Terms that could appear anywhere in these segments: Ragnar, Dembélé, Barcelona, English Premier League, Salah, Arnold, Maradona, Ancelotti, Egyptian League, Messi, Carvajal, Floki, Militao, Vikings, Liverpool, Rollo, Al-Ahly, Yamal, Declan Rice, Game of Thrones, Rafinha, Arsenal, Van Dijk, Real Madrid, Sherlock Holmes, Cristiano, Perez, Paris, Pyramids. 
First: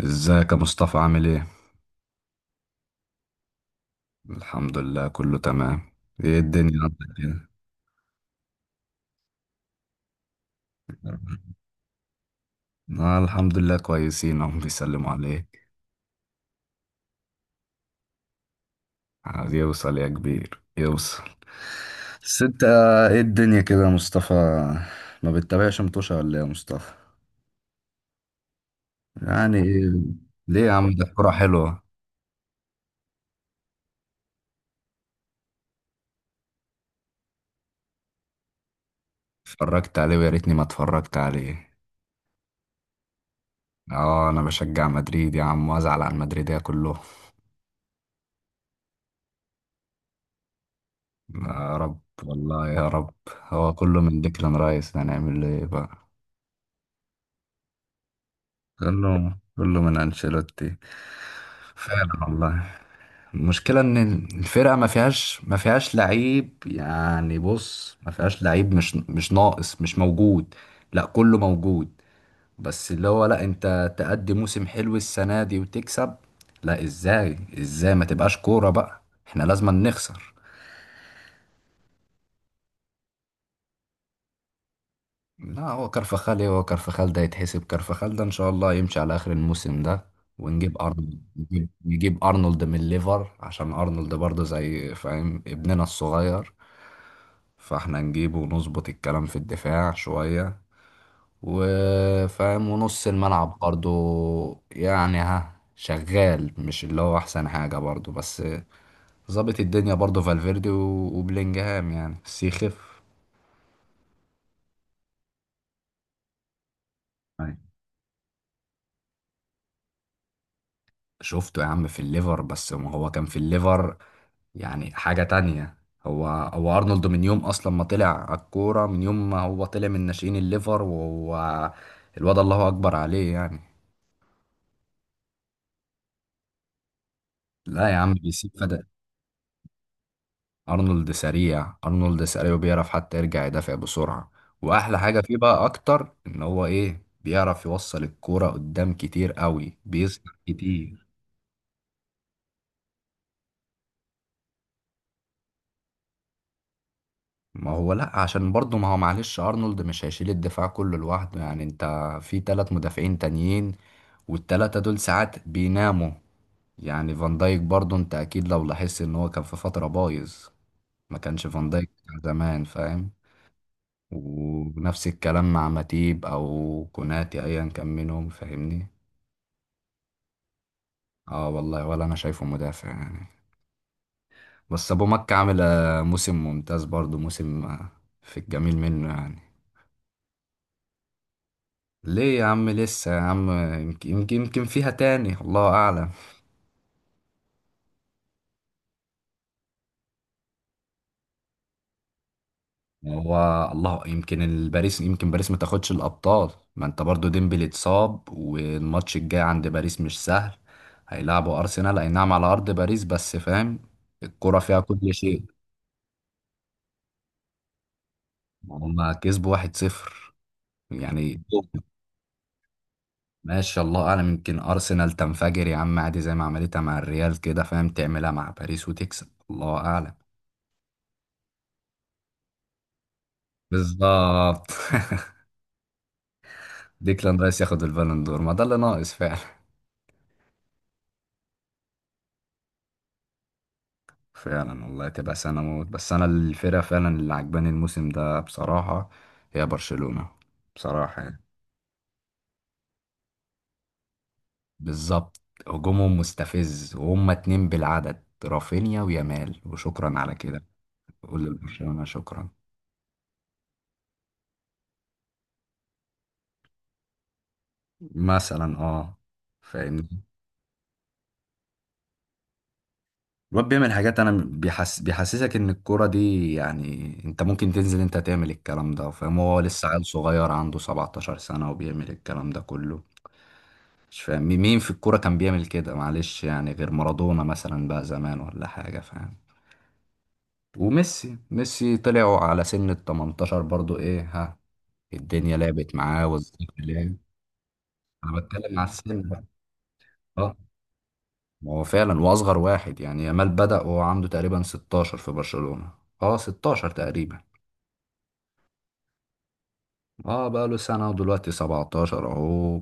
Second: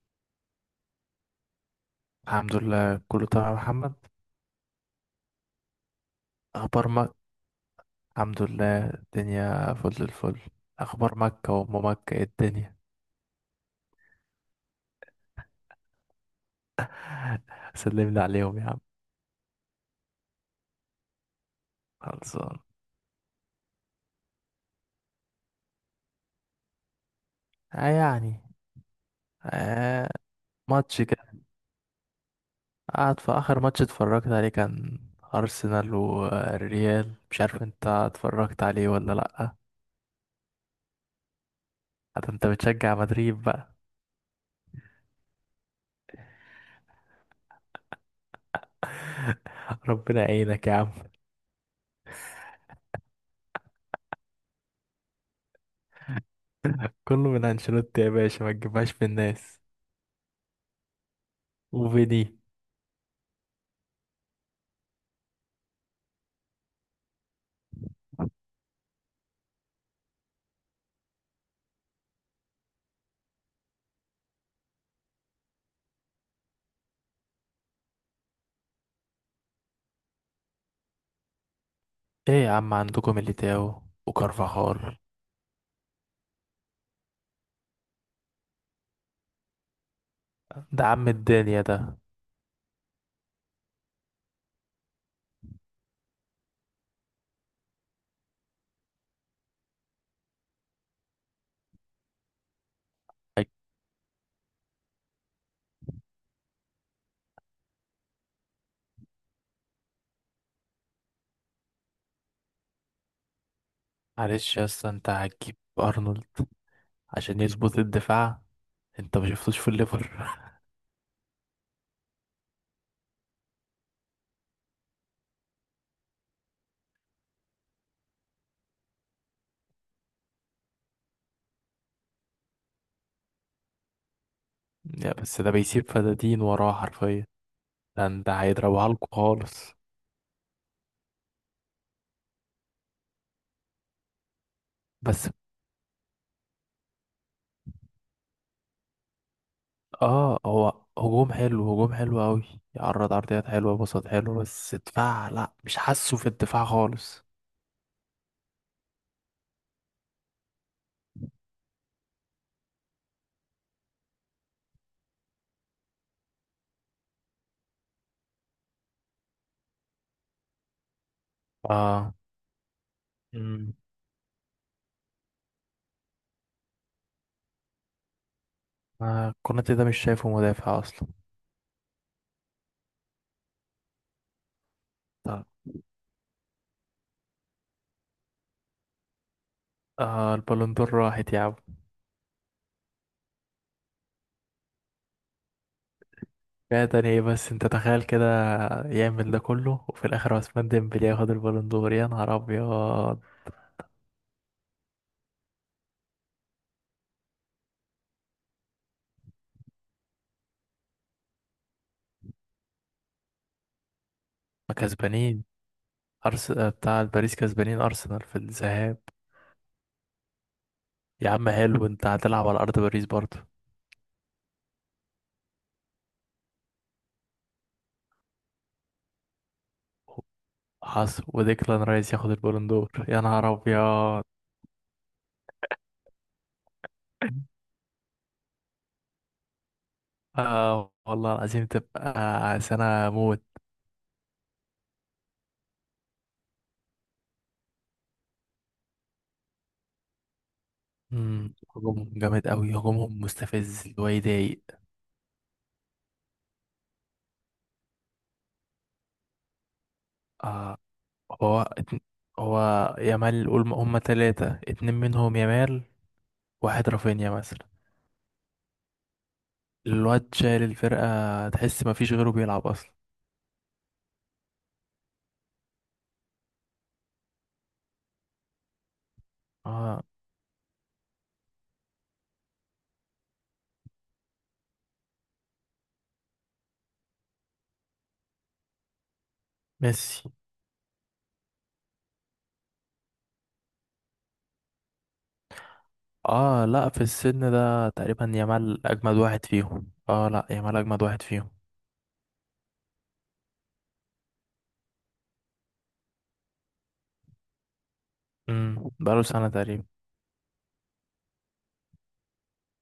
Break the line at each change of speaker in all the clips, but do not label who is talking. ازيك يا مصطفى، عامل ايه؟
الحمد لله كله تمام يا محمد.
الحمد لله كله تمام. ايه الدنيا
اخبار
عندك
مكة،
كده؟
الحمد لله الدنيا فل الفل. اخبار مكة وام مكة ايه الدنيا؟
آه الحمد لله كويسين، هم بيسلموا عليك.
سلم لي عليهم يا عم.
عايز يوصل يا كبير، يوصل. بس
خلصان.
انت ايه الدنيا كده يا مصطفى، ما بتتابعش متوشة ولا ايه يا مصطفى؟
آه يعني.
يعني ايه؟
آه.
ليه يا عم،
ماتش
ده
كده،
الكورة حلوة.
قعد في اخر ماتش اتفرجت عليه، كان ارسنال والريال، مش عارف انت اتفرجت عليه ولا لا.
اتفرجت عليه ويا ريتني ما اتفرجت عليه.
حتى انت بتشجع مدريد بقى.
اه انا بشجع مدريد يا عم، وازعل على المدريدية كلهم.
ربنا يعينك يا عم.
يا رب والله يا رب. هو كله من ديكلان رايس، هنعمل ايه بقى.
كله من انشيلوتي يا باشا، ما تجيبهاش في
كله
الناس.
كله من انشيلوتي. فعلا
وفيني.
والله. المشكلة ان الفرقة ما فيهاش لعيب، يعني بص ما فيهاش لعيب، مش ناقص، مش موجود. لا كله موجود. بس اللي هو لا، انت تأدي موسم حلو السنة دي وتكسب. لا ازاي ازاي ما تبقاش كورة بقى. احنا لازم نخسر.
ايه يا عم، عندكم ميليتاو وكارفاخال،
لا هو كرفخال، ايه هو كرفخال ده يتحسب، كرفخال ده ان شاء الله يمشي على اخر الموسم ده. ونجيب
ده عم
ارنولد،
الدنيا
نجيب,
ده.
نجيب ارنولد من ليفر، عشان ارنولد برضه زي، فاهم، ابننا الصغير. فاحنا نجيبه ونظبط الكلام في الدفاع شوية، وفاهم، ونص الملعب برضه يعني، ها شغال، مش اللي هو احسن حاجة برضه، بس ظابط الدنيا برضه. فالفيردي و- وبلينجهام يعني، بس يخف.
معلش يا اسطى، انت هتجيب ارنولد عشان يظبط الدفاع؟ انت ما شفتوش في الليفر؟
شفته يا عم في الليفر، بس ما هو كان في الليفر يعني حاجة تانية. هو أرنولد من يوم أصلا ما طلع على الكورة، من يوم ما هو طلع من ناشئين الليفر وهو الواد، الله أكبر عليه يعني.
يا بس ده بيسيب فدادين وراه حرفيا،
لا يا
ده
عم
انت
بيسيب فدا.
هيضربها لكم خالص.
أرنولد سريع، أرنولد سريع، وبيعرف حتى يرجع يدافع بسرعة. وأحلى حاجة
بس
فيه بقى أكتر، إن هو إيه، بيعرف يوصل الكورة قدام كتير قوي، بيصنع
اه، هو
كتير.
هجوم حلو، هجوم حلو قوي، يعرض عرضيات حلوه، بساط حلو، بس دفاع لا مش حاسه في الدفاع خالص.
ما هو لا، عشان برضه ما هو، معلش، ارنولد مش هيشيل الدفاع كله لوحده يعني، انت في تلات مدافعين تانيين، والتلاتة دول ساعات بيناموا يعني. فان دايك برضه، انت اكيد لو لاحظت ان هو كان في فترة بايظ، ما كانش فان دايك
اه.
بتاع زمان، فاهم.
مم.
ونفس الكلام مع ماتيب او كوناتي، ايا كان منهم، فاهمني.
آه، كوناتي ده مش شايفه مدافع اصلا.
اه والله، ولا انا شايفه مدافع يعني. بس ابو مكة
طب.
عامل موسم ممتاز برضه، موسم في الجميل منه يعني.
آه، البالون دور راحت يا عم.
ليه يا عم، لسه يا عم. يمكن فيها تاني، الله اعلم.
فعلا، ايه بس انت تخيل كده، يعمل ده كله وفي الاخر عثمان ديمبلي ياخد البالون دور، يا نهار ابيض.
هو الله، يمكن الباريس، يمكن باريس ما تاخدش الابطال. ما انت برضو ديمبلي اتصاب، والماتش الجاي عند باريس مش سهل. هيلعبوا ارسنال اي نعم على ارض باريس، بس فاهم، الكرة
ما
فيها كل شيء.
كسبانين، بتاع باريس كسبانين ارسنال في الذهاب.
هما كسبوا 1-0
يا
يعني.
عم حلو، انت هتلعب على ارض باريس برضه.
ماشي، الله اعلم، يمكن ارسنال تنفجر يا عم عادي، زي ما عملتها مع الريال كده، فاهم، تعملها مع باريس وتكسب، الله اعلم.
حصل وديكلان رايس ياخد البالون دور، يا نهار ابيض.
بالظبط ديكلان رايس ياخد البالون دور، ما ده اللي ناقص فعلا.
آه والله العظيم تبقى سنة موت.
فعلا والله، تبقى سنة موت. بس أنا الفرقة فعلا اللي عجباني الموسم ده بصراحة، هي برشلونة. بصراحة يعني.
مم، هجومهم جامد قوي، هجومهم مستفز، اللي هو يضايق.
بالظبط. هجومهم مستفز، وهم اتنين بالعدد، رافينيا ويامال، وشكرا على كده.
آه.
قول
هو اتن-
لبرشلونة شكرا.
هو يامال، قول هما تلاتة، اتنين منهم يامال، واحد رافينيا مثلا.
مثلا اه. فاهمني.
الواد شايل الفرقة، تحس مفيش غيره بيلعب أصلا.
الواد بيعمل حاجات، انا بيحس، بيحسسك ان الكوره دي، يعني انت ممكن تنزل انت تعمل الكلام ده، فاهم؟ هو لسه
اه.
عيل صغير عنده 17 سنه، وبيعمل الكلام ده كله. مش فاهم مين في الكورة كان بيعمل كده، معلش، يعني غير مارادونا مثلا بقى زمان، ولا حاجة فاهم.
ميسي.
وميسي، ميسي طلعوا على سن ال 18 برضو، ايه ها، الدنيا لعبت معاه
اه
والزمن
لا، في
لعب.
السن ده تقريبا
انا بتكلم
يامال
على
أجمد
السن بقى.
واحد فيهم، اه لا
اه.
يامال أجمد واحد فيهم.
ما هو فعلا، واصغر واحد يعني، يامال بدأ وهو عنده تقريبا 16 في برشلونة. اه 16 تقريبا.
امم، بقاله سنة تقريبا.
اه بقى له سنة، ودلوقتي 17 اهو.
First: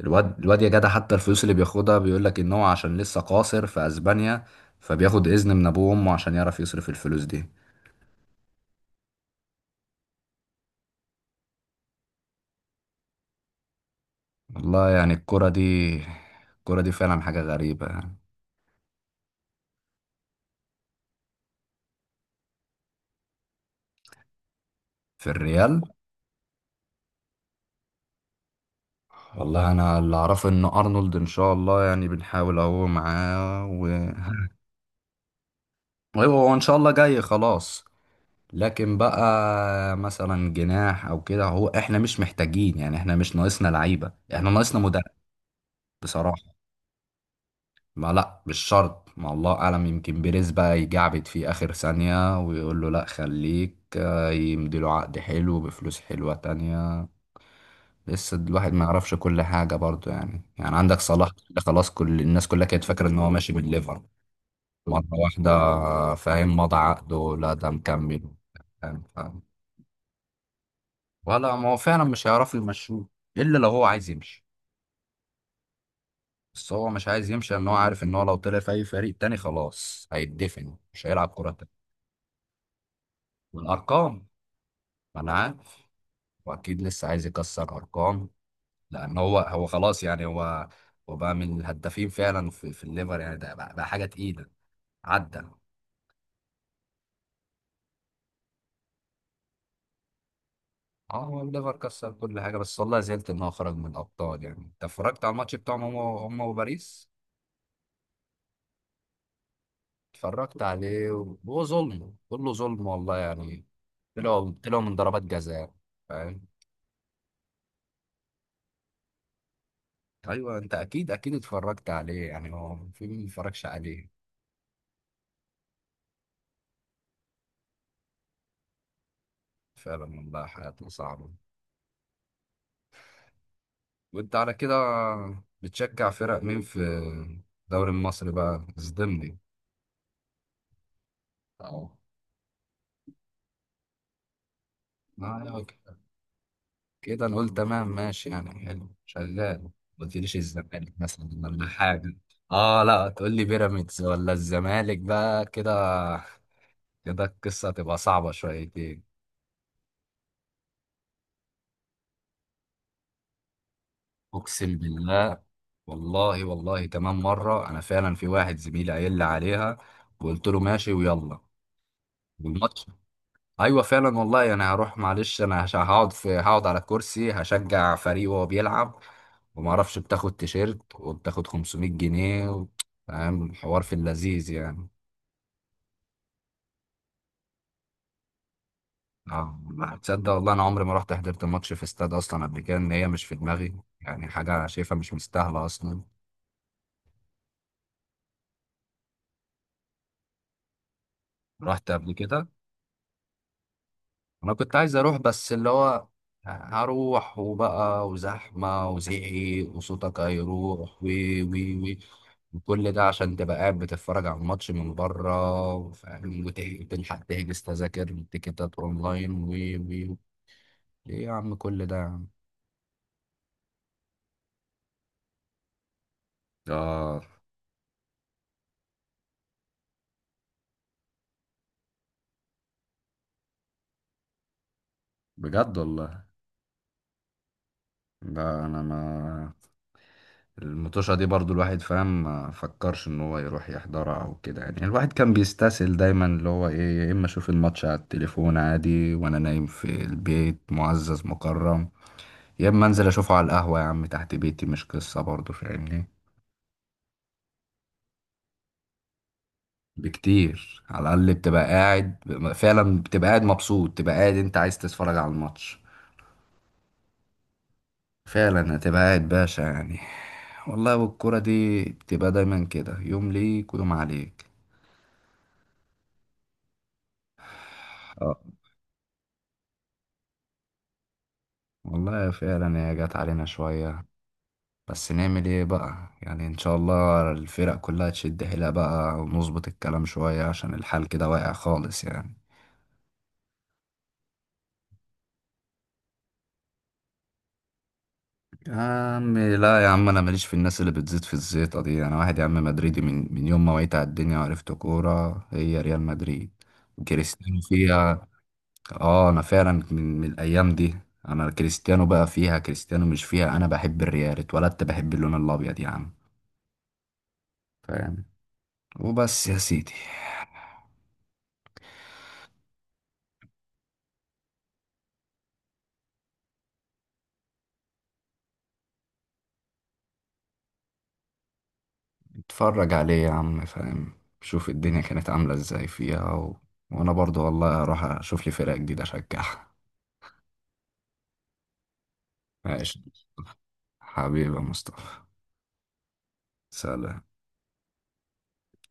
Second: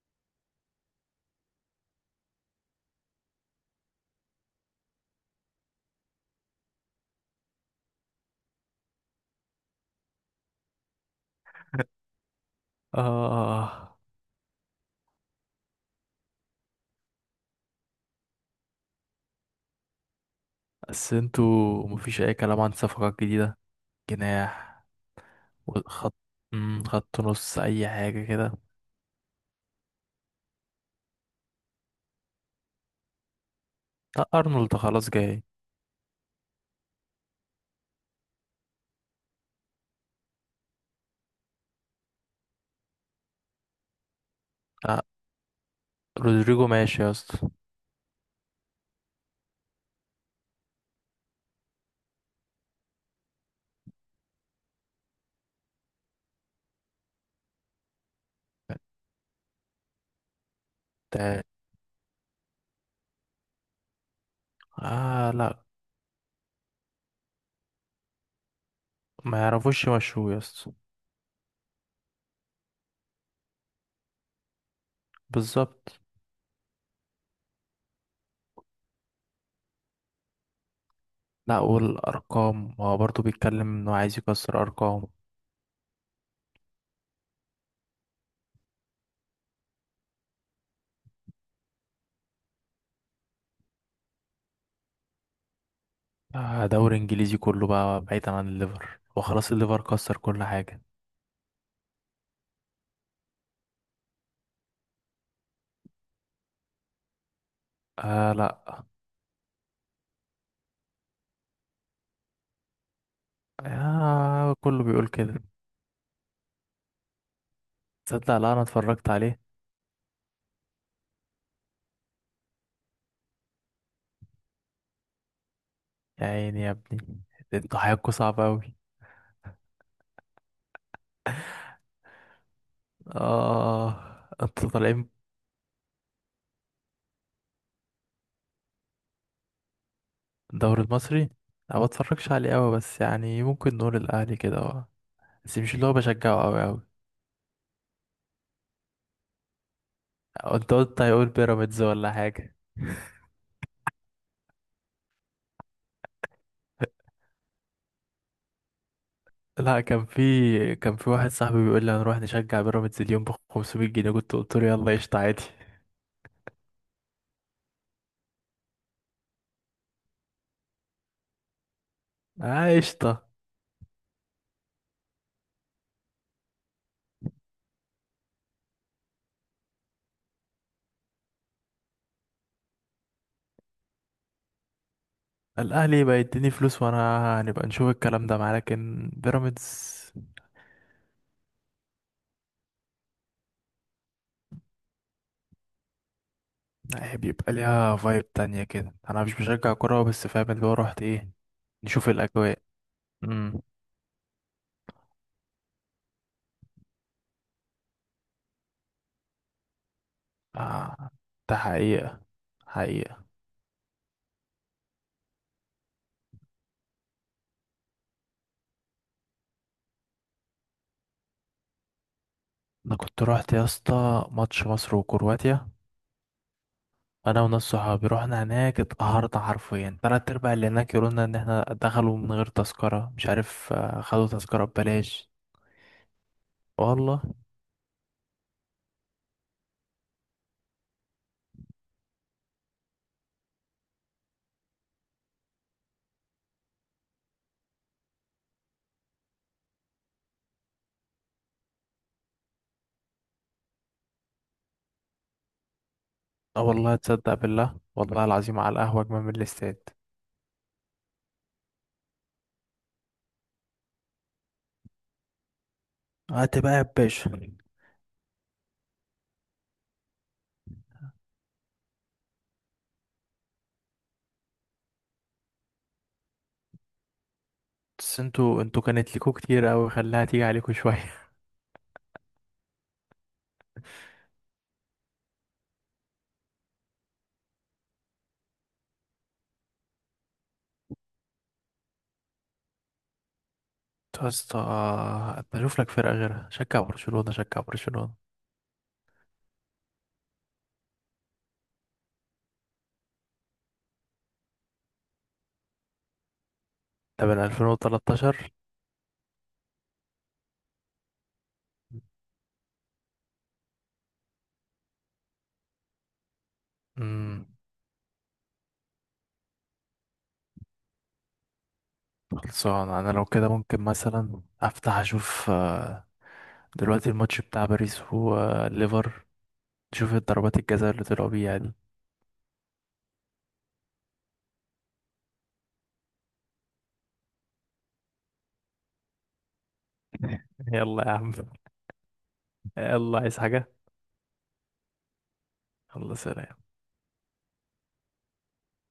الواد الواد يا جدع، حتى الفلوس اللي بياخدها، بيقول لك ان هو عشان لسه قاصر في اسبانيا، فبياخد اذن من ابوه وامه عشان يعرف يصرف الفلوس دي.
اه.
والله يعني الكرة دي، فعلا حاجة غريبة يعني.
بس انتوا مفيش أي كلام عن صفقات جديدة؟ جناح،
في الريال.
وخط، مم، خط نص، أي حاجة كده.
والله انا اللي اعرفه ان ارنولد ان شاء الله، يعني بنحاول اهو معاه، و...
لا أرنولد خلاص جاي.
ايوه هو ان شاء الله جاي خلاص. لكن بقى مثلا جناح او كده، هو احنا مش محتاجين يعني، احنا مش ناقصنا لعيبة، احنا ناقصنا مدرب
لا.
بصراحة.
رودريجو ماشي يا اسطى.
ما لا، مش شرط، ما الله اعلم، يمكن بيريز بقى يجعبد فيه اخر ثانية ويقول له لا خليك، يمديله عقد حلو بفلوس حلوة تانية. لسه الواحد ما يعرفش كل حاجة برضو يعني عندك صلاح
التاني.
ده خلاص، كل الناس كلها كانت فاكرة ان هو ماشي من ليفر. مرة
اه لا.
واحدة فاهم، مضى عقده لا ده مكمل، فاهم
ما
فاهم.
يعرفوش يمشوه يا اسطى.
ولا، ما هو فعلا مش هيعرف يمشوه، الا لو هو عايز يمشي.
بالظبط.
بس هو مش عايز يمشي، لان هو عارف ان هو لو طلع في اي فريق تاني خلاص هيتدفن، مش هيلعب كرة
لا
تانية.
والأرقام، هو برضه بيتكلم إنه عايز
والارقام،
يكسر أرقام.
ما انا عارف، واكيد لسه عايز يكسر ارقام. لان هو خلاص يعني، هو هو بقى من الهدافين فعلا في الليفر يعني، ده بقى حاجه تقيله. عدى.
آه، دوري إنجليزي كله بقى بعيدا عن الليفر، وخلاص الليفر كسر كل حاجة.
اه هو الليفر كسر كل حاجه، بس والله زعلت ان هو خرج من الابطال. يعني انت اتفرجت على الماتش بتاعهم، هم وباريس.
آه لا.
اتفرجت عليه، وهو ظلم، كله ظلم والله يعني. طلعوا
آه
طلعوا
كله
من
بيقول
ضربات
كده.
جزاء، فاهم.
تصدق لا أنا اتفرجت عليه.
ايوه انت اكيد اتفرجت عليه يعني، هو في مين ما اتفرجش عليه.
يا عيني يا ابني، انتوا حياتكوا صعبة أوي.
فعلا والله، حياته صعبه.
آه.
وانت على
انتوا
كده
طالعين.
بتشجع فرق مين في الدوري المصري بقى، اصدمني.
الدوري المصري، أنا ما
اهو.
بتفرجش عليه أوي، بس يعني ممكن نقول الأهلي كده، آه. بس
آه،
مش اللي هو بشجعه أوي أوي.
كده نقول تمام، ماشي يعني، حلو شغال. ما قلتليش
انت
الزمالك
قلت هيقول
مثلا ولا
بيراميدز ولا
حاجة.
حاجة.
اه لا، تقول لي بيراميدز ولا الزمالك بقى كده، كده القصة هتبقى صعبة شويتين.
لا، كان في، كان في واحد صاحبي بيقول لي هنروح نشجع بيراميدز اليوم ب 500 جنيه، كنت قلت له
اقسم
يلا قشطة
بالله.
عادي.
والله تمام مرة، انا فعلا في واحد زميلي قايل لي عليها، وقلت له ماشي ويلا،
اه
والماتش.
قشطة.
ايوه فعلا والله انا هروح، معلش، انا هقعد على الكرسي، هشجع فريق وهو بيلعب، وما اعرفش، بتاخد تيشيرت وبتاخد 500 جنيه و... فاهم الحوار في اللذيذ يعني.
الأهلي يبقى يديني فلوس وأنا هنبقى نشوف الكلام ده معاه، لكن
اه لا،
بيراميدز
تصدق والله انا عمري ما رحت حضرت ماتش في استاد اصلا قبل كده، ان هي مش في دماغي يعني، حاجه انا شايفها مش مستاهله اصلا.
لا، بيبقى ليها فايب تانية كده، أنا مش بشجع كورة بس فاهم اللي هو رحت إيه،
رحت
نشوف
قبل كده،
الأجواء. امم.
انا كنت عايز اروح، بس اللي هو، هروح وبقى وزحمه وزعيق، وصوتك هيروح
آه.
وي
ده
وي وي.
حقيقة.
كل ده
حقيقة.
عشان تبقى قاعد بتتفرج على الماتش من بره، فاهم، وتلحق تحجز تذاكر والتيكيتات اونلاين و و و. ايه يا عم كل ده يا عم؟
أنا كنت رحت يا اسطى ماتش مصر وكرواتيا،
اه
انا وناس صحابي رحنا هناك، اتقهرنا حرفيا، تلات ارباع اللي هناك يقولولنا ان احنا دخلوا من غير تذكرة، مش عارف، آه، خدوا تذكرة ببلاش.
بجد والله.
والله.
ده انا ما، المطوشة دي برضو الواحد فاهم، ما فكرش ان هو يروح يحضرها او كده يعني، الواحد كان بيستسهل دايما اللي هو ايه، يا اما اشوف الماتش على التليفون عادي وانا نايم في البيت معزز مكرم، يا اما انزل اشوفه على القهوة يا عم تحت بيتي، مش قصة برضو، فاهمني.
اه والله تصدق بالله، والله العظيم على القهوة اجمل من الاستاد.
بكتير، على الاقل بتبقى قاعد. فعلا بتبقى قاعد مبسوط، بتبقى قاعد انت عايز تتفرج على الماتش.
هات بقى يا باشا.
فعلا هتبقى قاعد باشا يعني. والله، والكرة دي بتبقى دايما كده، يوم ليك ويوم عليك.
بس
اه
انتوا، انتوا كانت ليكوا كتير اوي، خليها تيجي عليكوا شوية.
والله فعلا، هي جت علينا شوية. بس نعمل ايه بقى يعني، ان شاء الله الفرق كلها تشد حيلها بقى، ونظبط الكلام شوية، عشان الحال كده واقع خالص يعني.
انتوا يا اسطى بشوف لك فرقة غيرها، شجع برشلونة، شجع برشلونة.
يا عم لا يا عم، انا ماليش في الناس اللي بتزيد في الزيطه دي. انا واحد يا عم مدريدي، من يوم ما وعيت على الدنيا وعرفت كوره هي ريال مدريد،
ده من
كريستيانو فيها.
2013.
اه انا فعلا من الايام دي. انا كريستيانو بقى فيها، كريستيانو مش فيها، انا بحب الريال، اتولدت بحب اللون الابيض يا عم،
امم.
فاهم، وبس يا سيدي.
خلصان، انا لو كده ممكن مثلا افتح اشوف، آه، دلوقتي الماتش بتاع باريس وليفر، شوف الضربات الجزاء اللي طلعوا بيها دي.
اتفرج عليه يا عم، فاهم، شوف الدنيا كانت عامله ازاي فيها، و... وانا برضو والله هروح اشوف لي فرقه جديده اشجعها.
يلا يا عم.
ماشي.
يلا عايز حاجة.
حبيبي يا مصطفى.
الله. سلام.
سلام.